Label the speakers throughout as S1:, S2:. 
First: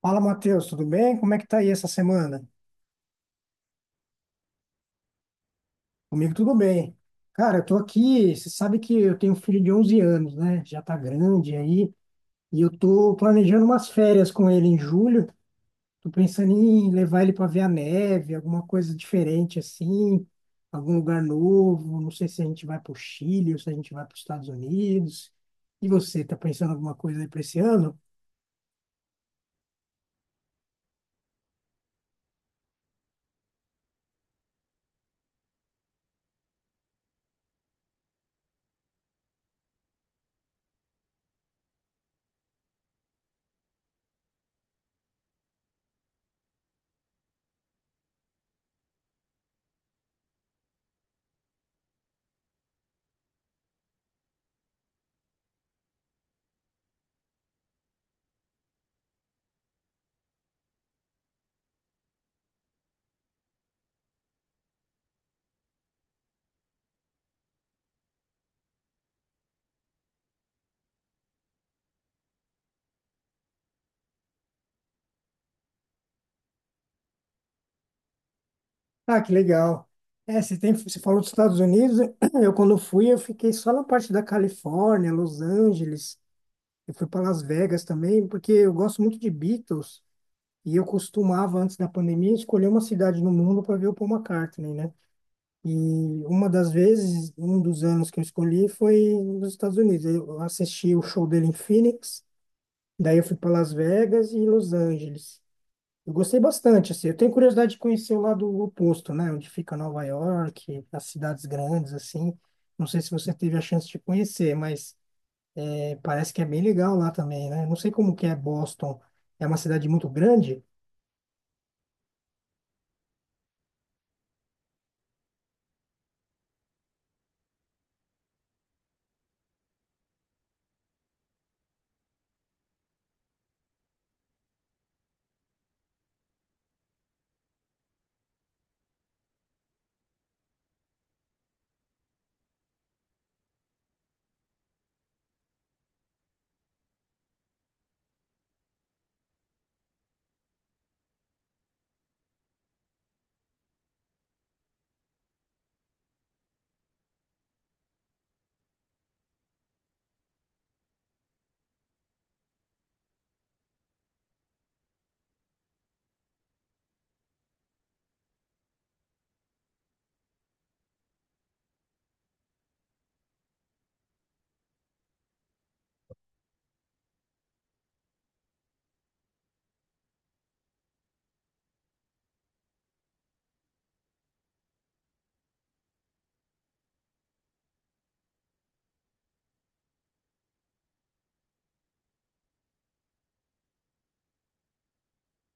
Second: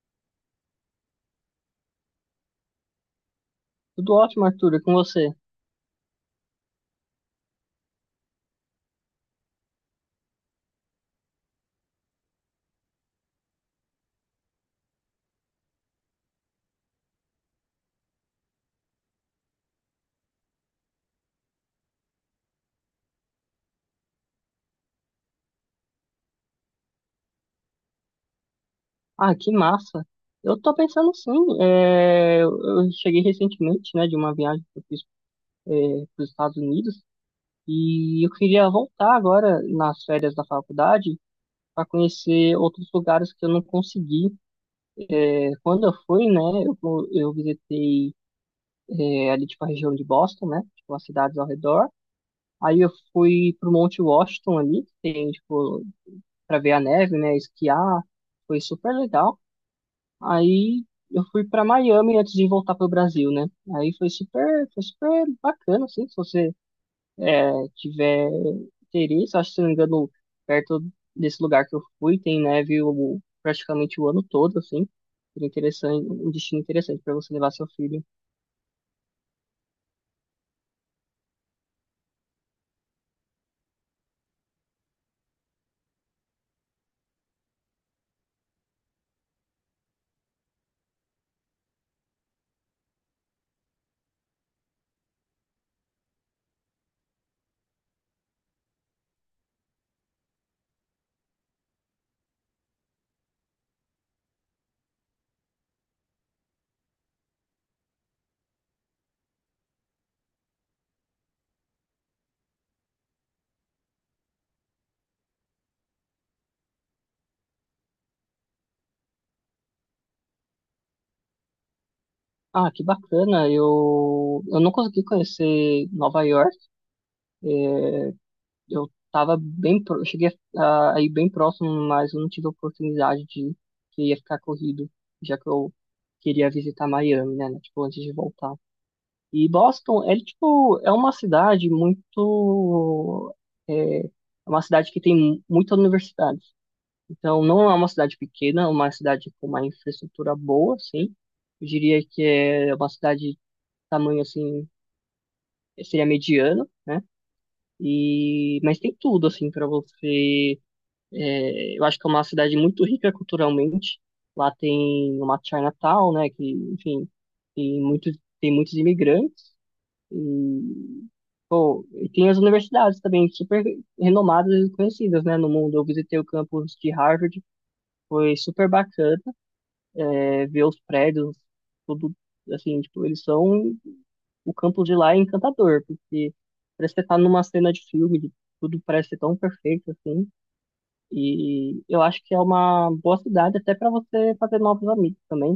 S1: Fala, Matheus, tudo bem? Como é que tá aí essa semana?
S2: Tudo ótimo, Arthur, e com você?
S1: Comigo tudo bem. Cara, eu tô aqui, você sabe que eu tenho um filho de 11 anos, né? Já tá grande aí, e eu tô planejando umas férias com ele em julho. Tô pensando em levar ele para ver a neve, alguma coisa diferente assim, algum lugar novo. Não sei se a gente vai pro Chile ou se a gente vai para os Estados Unidos. E você, tá pensando em alguma coisa aí para esse ano?
S2: Ah, que massa! Eu tô pensando sim, eu cheguei recentemente, né, de uma viagem que eu fiz para os Estados Unidos e eu queria voltar agora nas férias da faculdade para conhecer outros lugares que eu não consegui. É, quando eu fui, né, eu visitei ali, tipo, a região de Boston, né, tipo, as cidades ao redor. Aí eu fui pro Monte Washington ali, que tem, tipo, para ver a neve, né, esquiar, foi super legal. Aí eu fui pra Miami antes de voltar pro Brasil, né? Aí foi super bacana, assim, se você tiver interesse, acho que se não me engano, perto desse lugar que eu fui, praticamente o ano todo, assim. Seria interessante, um destino interessante para você levar seu filho.
S1: Ah, que legal. É, você tem, você falou dos Estados Unidos. Quando fui, eu fiquei só na parte da Califórnia, Los Angeles. Eu fui para Las Vegas também, porque eu gosto muito de Beatles. E eu costumava, antes da pandemia, escolher uma cidade no mundo para ver o Paul McCartney, né? E uma das vezes, um dos anos que eu escolhi foi nos Estados Unidos. Eu assisti o show dele em Phoenix, daí eu fui para Las Vegas e Los Angeles. Eu gostei bastante, assim. Eu tenho curiosidade de conhecer o lado oposto, né? Onde fica Nova York, as cidades grandes, assim. Não sei se você teve a chance de conhecer, mas é, parece que é bem legal lá também, né? Não sei como que é Boston. É uma cidade muito grande?
S2: Ah, que bacana! Eu não consegui conhecer Nova York. é, eu cheguei a ir bem próximo, mas eu não tive a oportunidade de ir, porque ia ficar corrido, já que eu queria visitar Miami, né, tipo, antes de voltar. E Boston, é uma cidade é uma cidade que tem muitas universidades. Então, não é uma cidade pequena, é uma cidade com uma infraestrutura boa, sim. Eu diria que é uma cidade de tamanho assim, seria mediano, né? E mas tem tudo assim para você. É, eu acho que é uma cidade muito rica culturalmente. Lá tem uma Chinatown, né? Que, enfim, tem muitos imigrantes. E, e tem as universidades também, super renomadas e conhecidas, né? No mundo. Eu visitei o campus de Harvard, foi super bacana, ver os prédios, tudo assim, tipo, eles são. O campus de lá é encantador, porque parece que você tá numa cena de filme, tudo parece ser tão perfeito assim. E eu acho que é uma boa cidade até para você fazer novos amigos também.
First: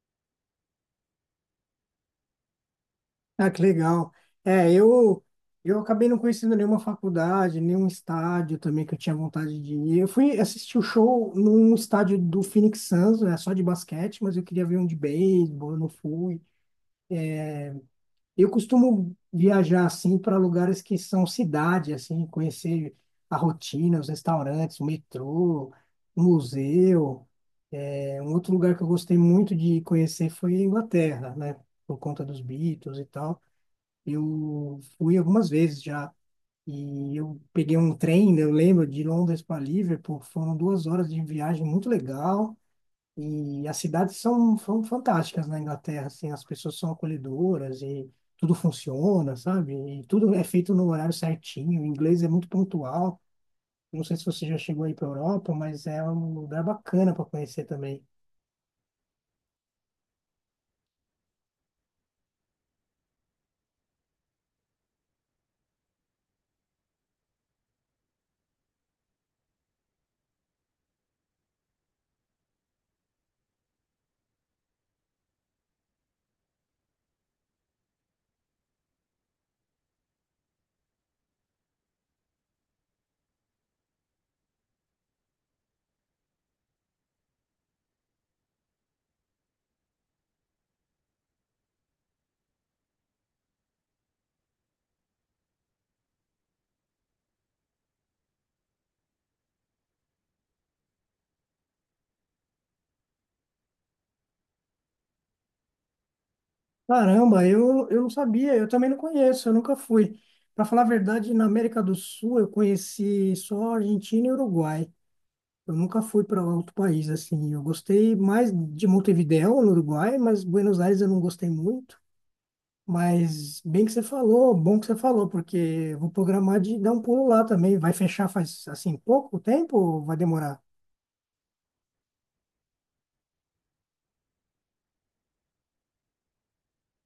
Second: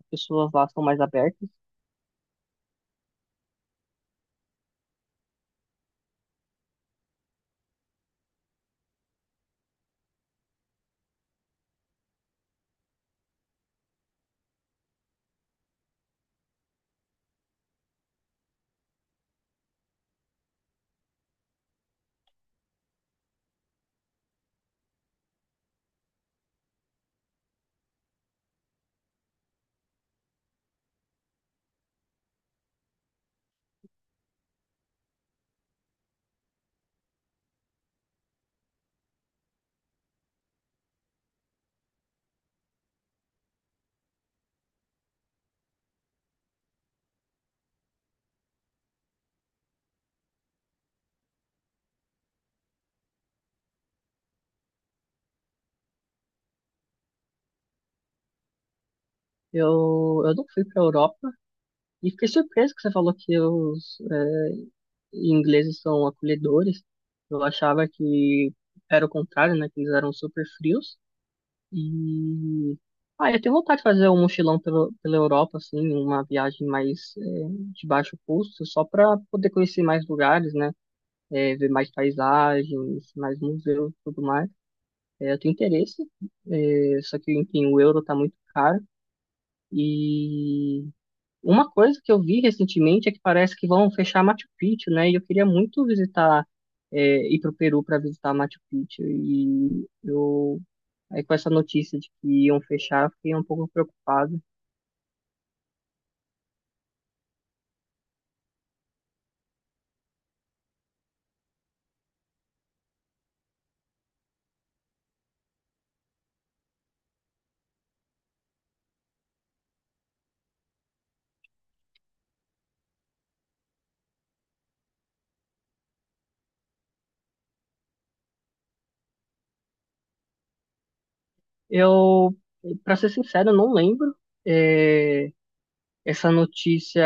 S2: As pessoas lá são mais abertas.
S1: Ah, que legal. É, eu acabei não conhecendo nenhuma faculdade, nenhum estádio também que eu tinha vontade de ir. Eu fui assistir o show num estádio do Phoenix Suns, é só de basquete, mas eu queria ver um de beisebol, eu não fui. Eu costumo viajar assim para lugares que são cidade, assim, conhecer a rotina, os restaurantes, o metrô, o museu. É, um outro lugar que eu gostei muito de conhecer foi a Inglaterra, né? Por conta dos Beatles e tal. Eu fui algumas vezes já e eu peguei um trem, né, eu lembro, de Londres para Liverpool. Foram 2 horas de viagem muito legal. E as cidades são fantásticas na Inglaterra, assim, as pessoas são acolhedoras e tudo funciona, sabe? E tudo é feito no horário certinho, o inglês é muito pontual. Não sei se você já chegou aí para Europa, mas é um lugar bacana para conhecer também.
S2: Eu não fui para a Europa e fiquei surpreso que você falou que os ingleses são acolhedores. Eu achava que era o contrário, né? Que eles eram super frios. E ah, eu tenho vontade de fazer um mochilão pela Europa, assim, uma viagem mais de baixo custo, só para poder conhecer mais lugares, né? Ver mais paisagens, mais museus, e tudo mais. É, eu tenho interesse, é, só que, enfim, o euro tá muito caro. E uma coisa que eu vi recentemente é que parece que vão fechar Machu Picchu, né? E eu queria muito visitar, é, ir pro Peru para visitar Machu Picchu. E eu, aí com essa notícia de que iam fechar, eu fiquei um pouco preocupado.
S1: Caramba, eu não sabia, eu também não conheço, eu nunca fui. Para falar a verdade, na América do Sul eu conheci só Argentina e Uruguai. Eu nunca fui para outro país assim. Eu gostei mais de Montevidéu, no Uruguai, mas Buenos Aires eu não gostei muito. Mas bem que você falou, bom que você falou, porque eu vou programar de dar um pulo lá também. Vai fechar faz assim pouco tempo ou vai demorar?
S2: Eu, para ser sincero, eu não lembro. É, essa notícia,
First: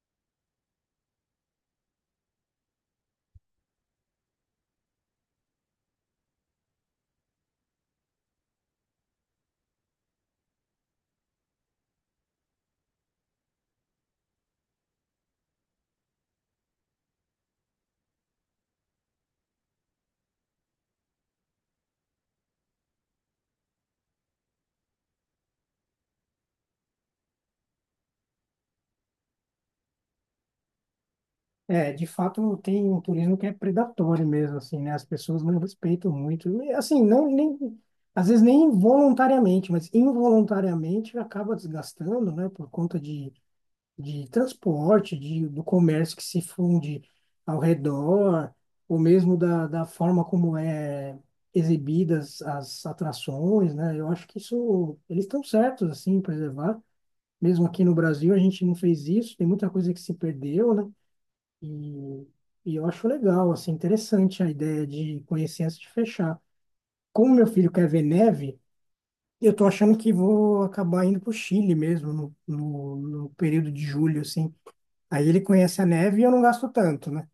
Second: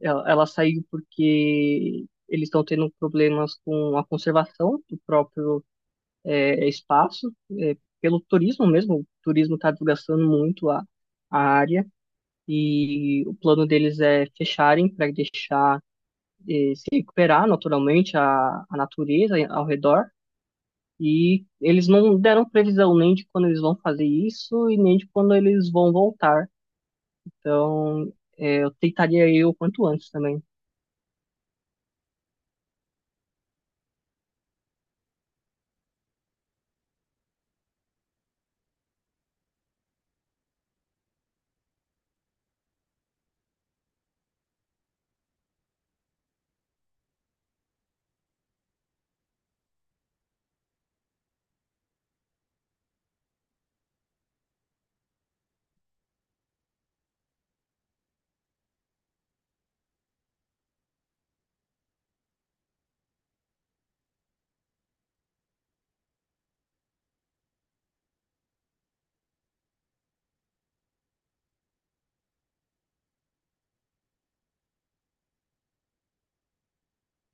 S2: ela saiu porque eles estão tendo problemas com a conservação do próprio espaço, é, pelo turismo mesmo. O turismo está desgastando muito a área e o plano deles é fecharem para deixar se recuperar naturalmente a natureza ao redor. E eles não deram previsão nem de quando eles vão fazer isso e nem de quando eles vão voltar. Então, eu tentaria ir o quanto antes também.
S1: É, de fato tem um turismo que é predatório mesmo, assim, né? As pessoas não respeitam muito. E, assim, não nem às vezes nem voluntariamente, mas involuntariamente acaba desgastando, né? Por conta de transporte, do comércio que se funde ao redor, ou mesmo da forma como é exibidas as atrações, né? Eu acho que isso, eles estão certos, assim, em preservar. Mesmo aqui no Brasil, a gente não fez isso, tem muita coisa que se perdeu, né? E, e eu acho legal, assim, interessante a ideia de conhecer antes de fechar. Como meu filho quer ver neve, eu tô achando que vou acabar indo pro Chile mesmo, no período de julho, assim, aí ele conhece a neve e eu não gasto tanto, né?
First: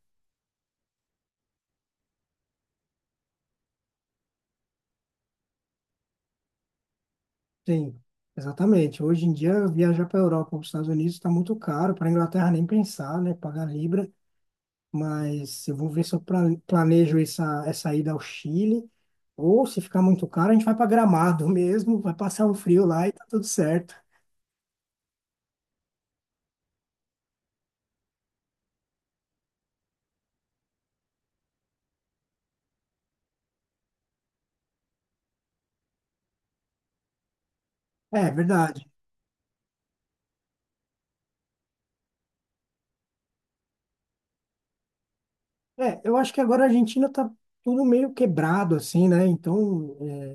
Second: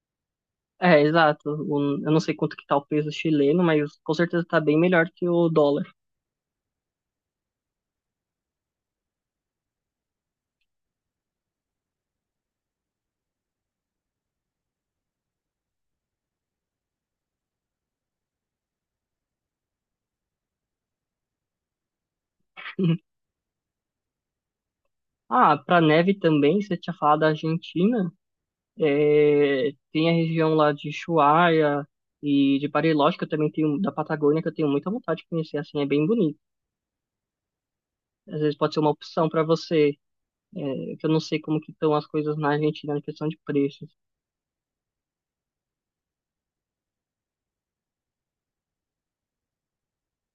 S2: É, exato. Eu não sei quanto que tá o peso chileno, mas com certeza tá bem melhor que o dólar.
S1: Sim, exatamente. Hoje em dia, viajar para a Europa ou para os Estados Unidos está muito caro, para a Inglaterra nem pensar, né? Pagar libra. Mas eu vou ver se eu planejo essa ida ao Chile. Ou se ficar muito caro, a gente vai para Gramado mesmo, vai passar um frio lá e tá tudo certo.
S2: Ah, para neve também, você tinha falado da Argentina, é, tem a região lá de Ushuaia e de Bariloche, que eu também tenho, da Patagônia, que eu tenho muita vontade de conhecer, assim, é bem bonito.
S1: É, é
S2: Às vezes pode ser
S1: verdade.
S2: uma opção para você, é, que eu não sei como que estão as coisas na Argentina na questão de preços.
S1: É, eu acho que agora a Argentina tá tudo meio quebrado, assim, né? Então, é,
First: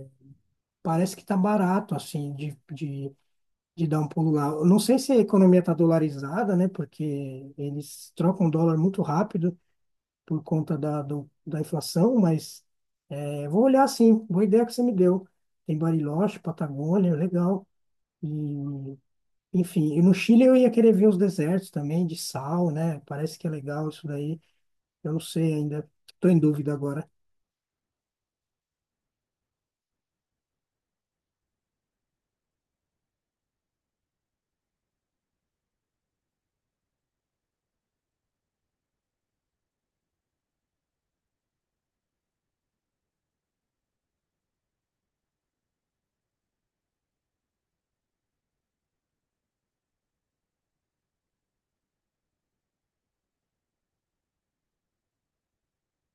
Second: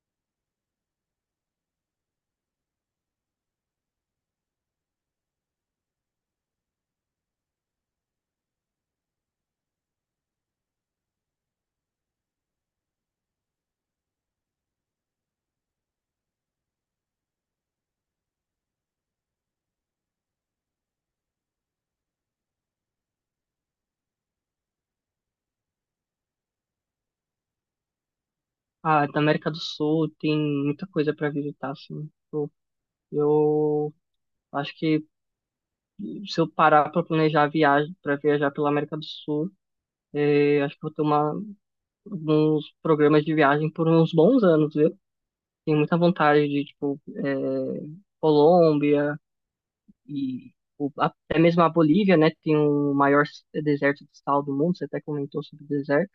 S1: parece que tá barato, assim, de dar um pulo lá. Eu não sei se a economia está dolarizada, né? Porque eles trocam dólar muito rápido por conta da inflação, mas é, vou olhar sim. Boa ideia que você me deu. Tem Bariloche, Patagônia, legal. E, enfim, e no Chile eu ia querer ver os desertos também, de sal, né? Parece que é legal isso daí. Eu não sei ainda. Estou em dúvida agora.
S2: Ah, da América do Sul tem muita coisa para visitar, assim. Eu acho que se eu parar para planejar a viagem, para viajar pela América do Sul, é, acho que eu vou ter uma dos programas de viagem por uns bons anos, viu? Tenho muita vontade de, tipo, é, Colômbia até mesmo a Bolívia, né? Que tem o deserto de sal do mundo. Você até comentou sobre o deserto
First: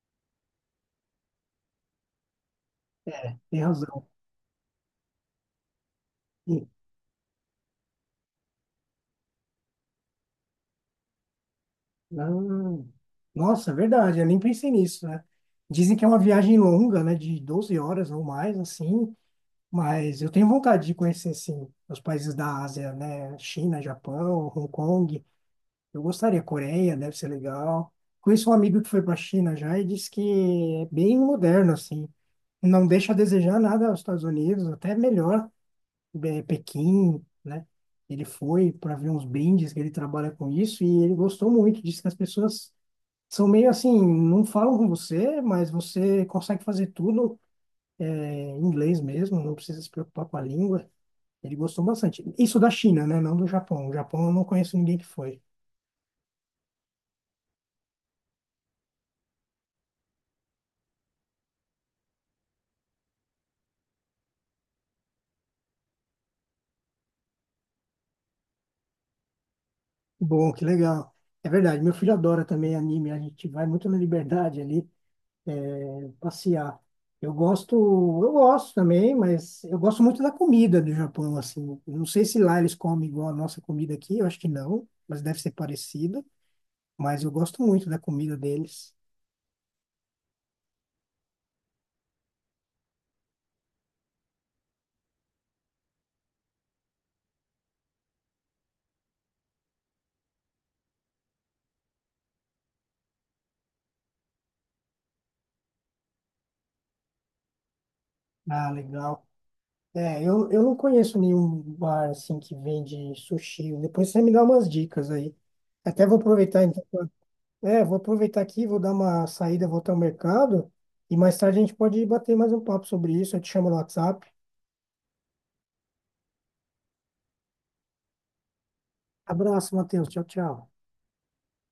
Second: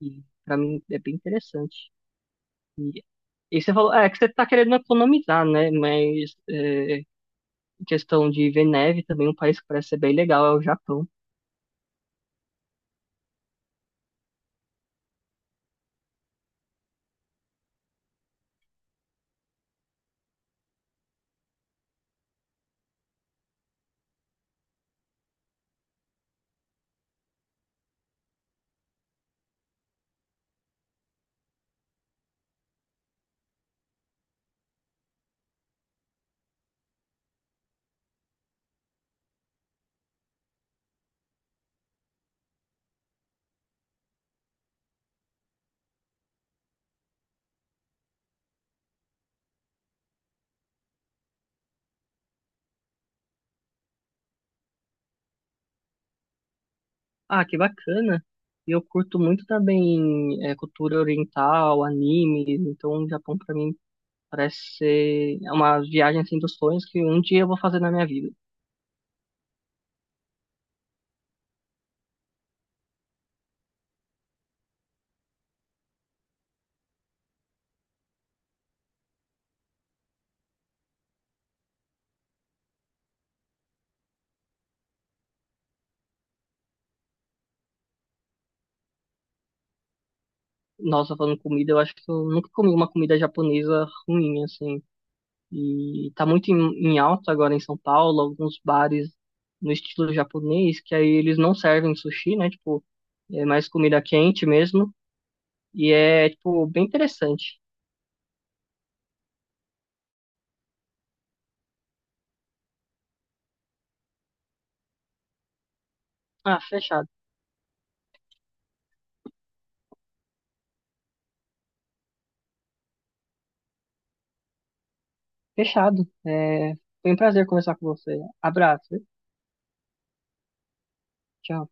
S2: e para mim é bem interessante. E,
S1: É, tem
S2: e você falou,
S1: razão.
S2: é que você tá querendo economizar, né? Mas é, em questão de ver neve também, um país que parece ser bem legal é o Japão.
S1: Ah, nossa, é verdade, eu nem pensei nisso, né? Dizem que é uma viagem longa, né, de 12 horas ou mais, assim, mas eu tenho vontade de conhecer, assim os países da Ásia, né? China, Japão, Hong Kong, eu gostaria, Coreia deve ser legal. Conheço um amigo que foi para a China já e disse que é bem moderno, assim, não deixa a desejar nada aos Estados Unidos, até melhor, Pequim, né? Ele foi para ver uns brindes que ele trabalha com isso e ele gostou muito, disse que as pessoas são meio assim, não falam com você, mas você consegue fazer tudo é, em inglês mesmo, não precisa se preocupar com a língua. Ele gostou bastante. Isso da China, né? Não do Japão. O Japão eu não conheço ninguém que foi.
S2: Ah, que bacana! E eu curto muito também é, cultura oriental, anime, então o Japão para mim parece ser uma viagem assim dos sonhos que um dia eu vou fazer na minha vida.
S1: Bom, que legal. É verdade, meu filho adora também anime, a gente vai muito na liberdade ali, é, passear. Eu gosto, eu gosto também, mas eu gosto muito da comida do Japão, assim. Eu não sei se lá eles comem igual a nossa comida aqui, eu acho que não, mas deve ser parecida. Mas eu gosto muito da comida deles.
S2: Nossa, falando comida, eu acho que eu nunca comi uma comida japonesa ruim, assim. E tá muito em, em alta agora em São Paulo, alguns bares no estilo japonês, que aí eles não servem sushi, né? Tipo, é mais comida quente mesmo. E é, tipo, bem interessante.
S1: Ah, legal. É, eu não conheço nenhum bar assim que vende sushi. Depois você me dá umas dicas aí. Até vou
S2: Ah,
S1: aproveitar então.
S2: fechado.
S1: É, vou aproveitar aqui, vou dar uma saída, vou até o mercado e mais tarde a gente pode bater mais um papo sobre isso. Eu te chamo no WhatsApp.
S2: Fechado. É, foi um prazer conversar com você. Abraço.
S1: Abraço, Matheus. Tchau, tchau.
S2: Tchau.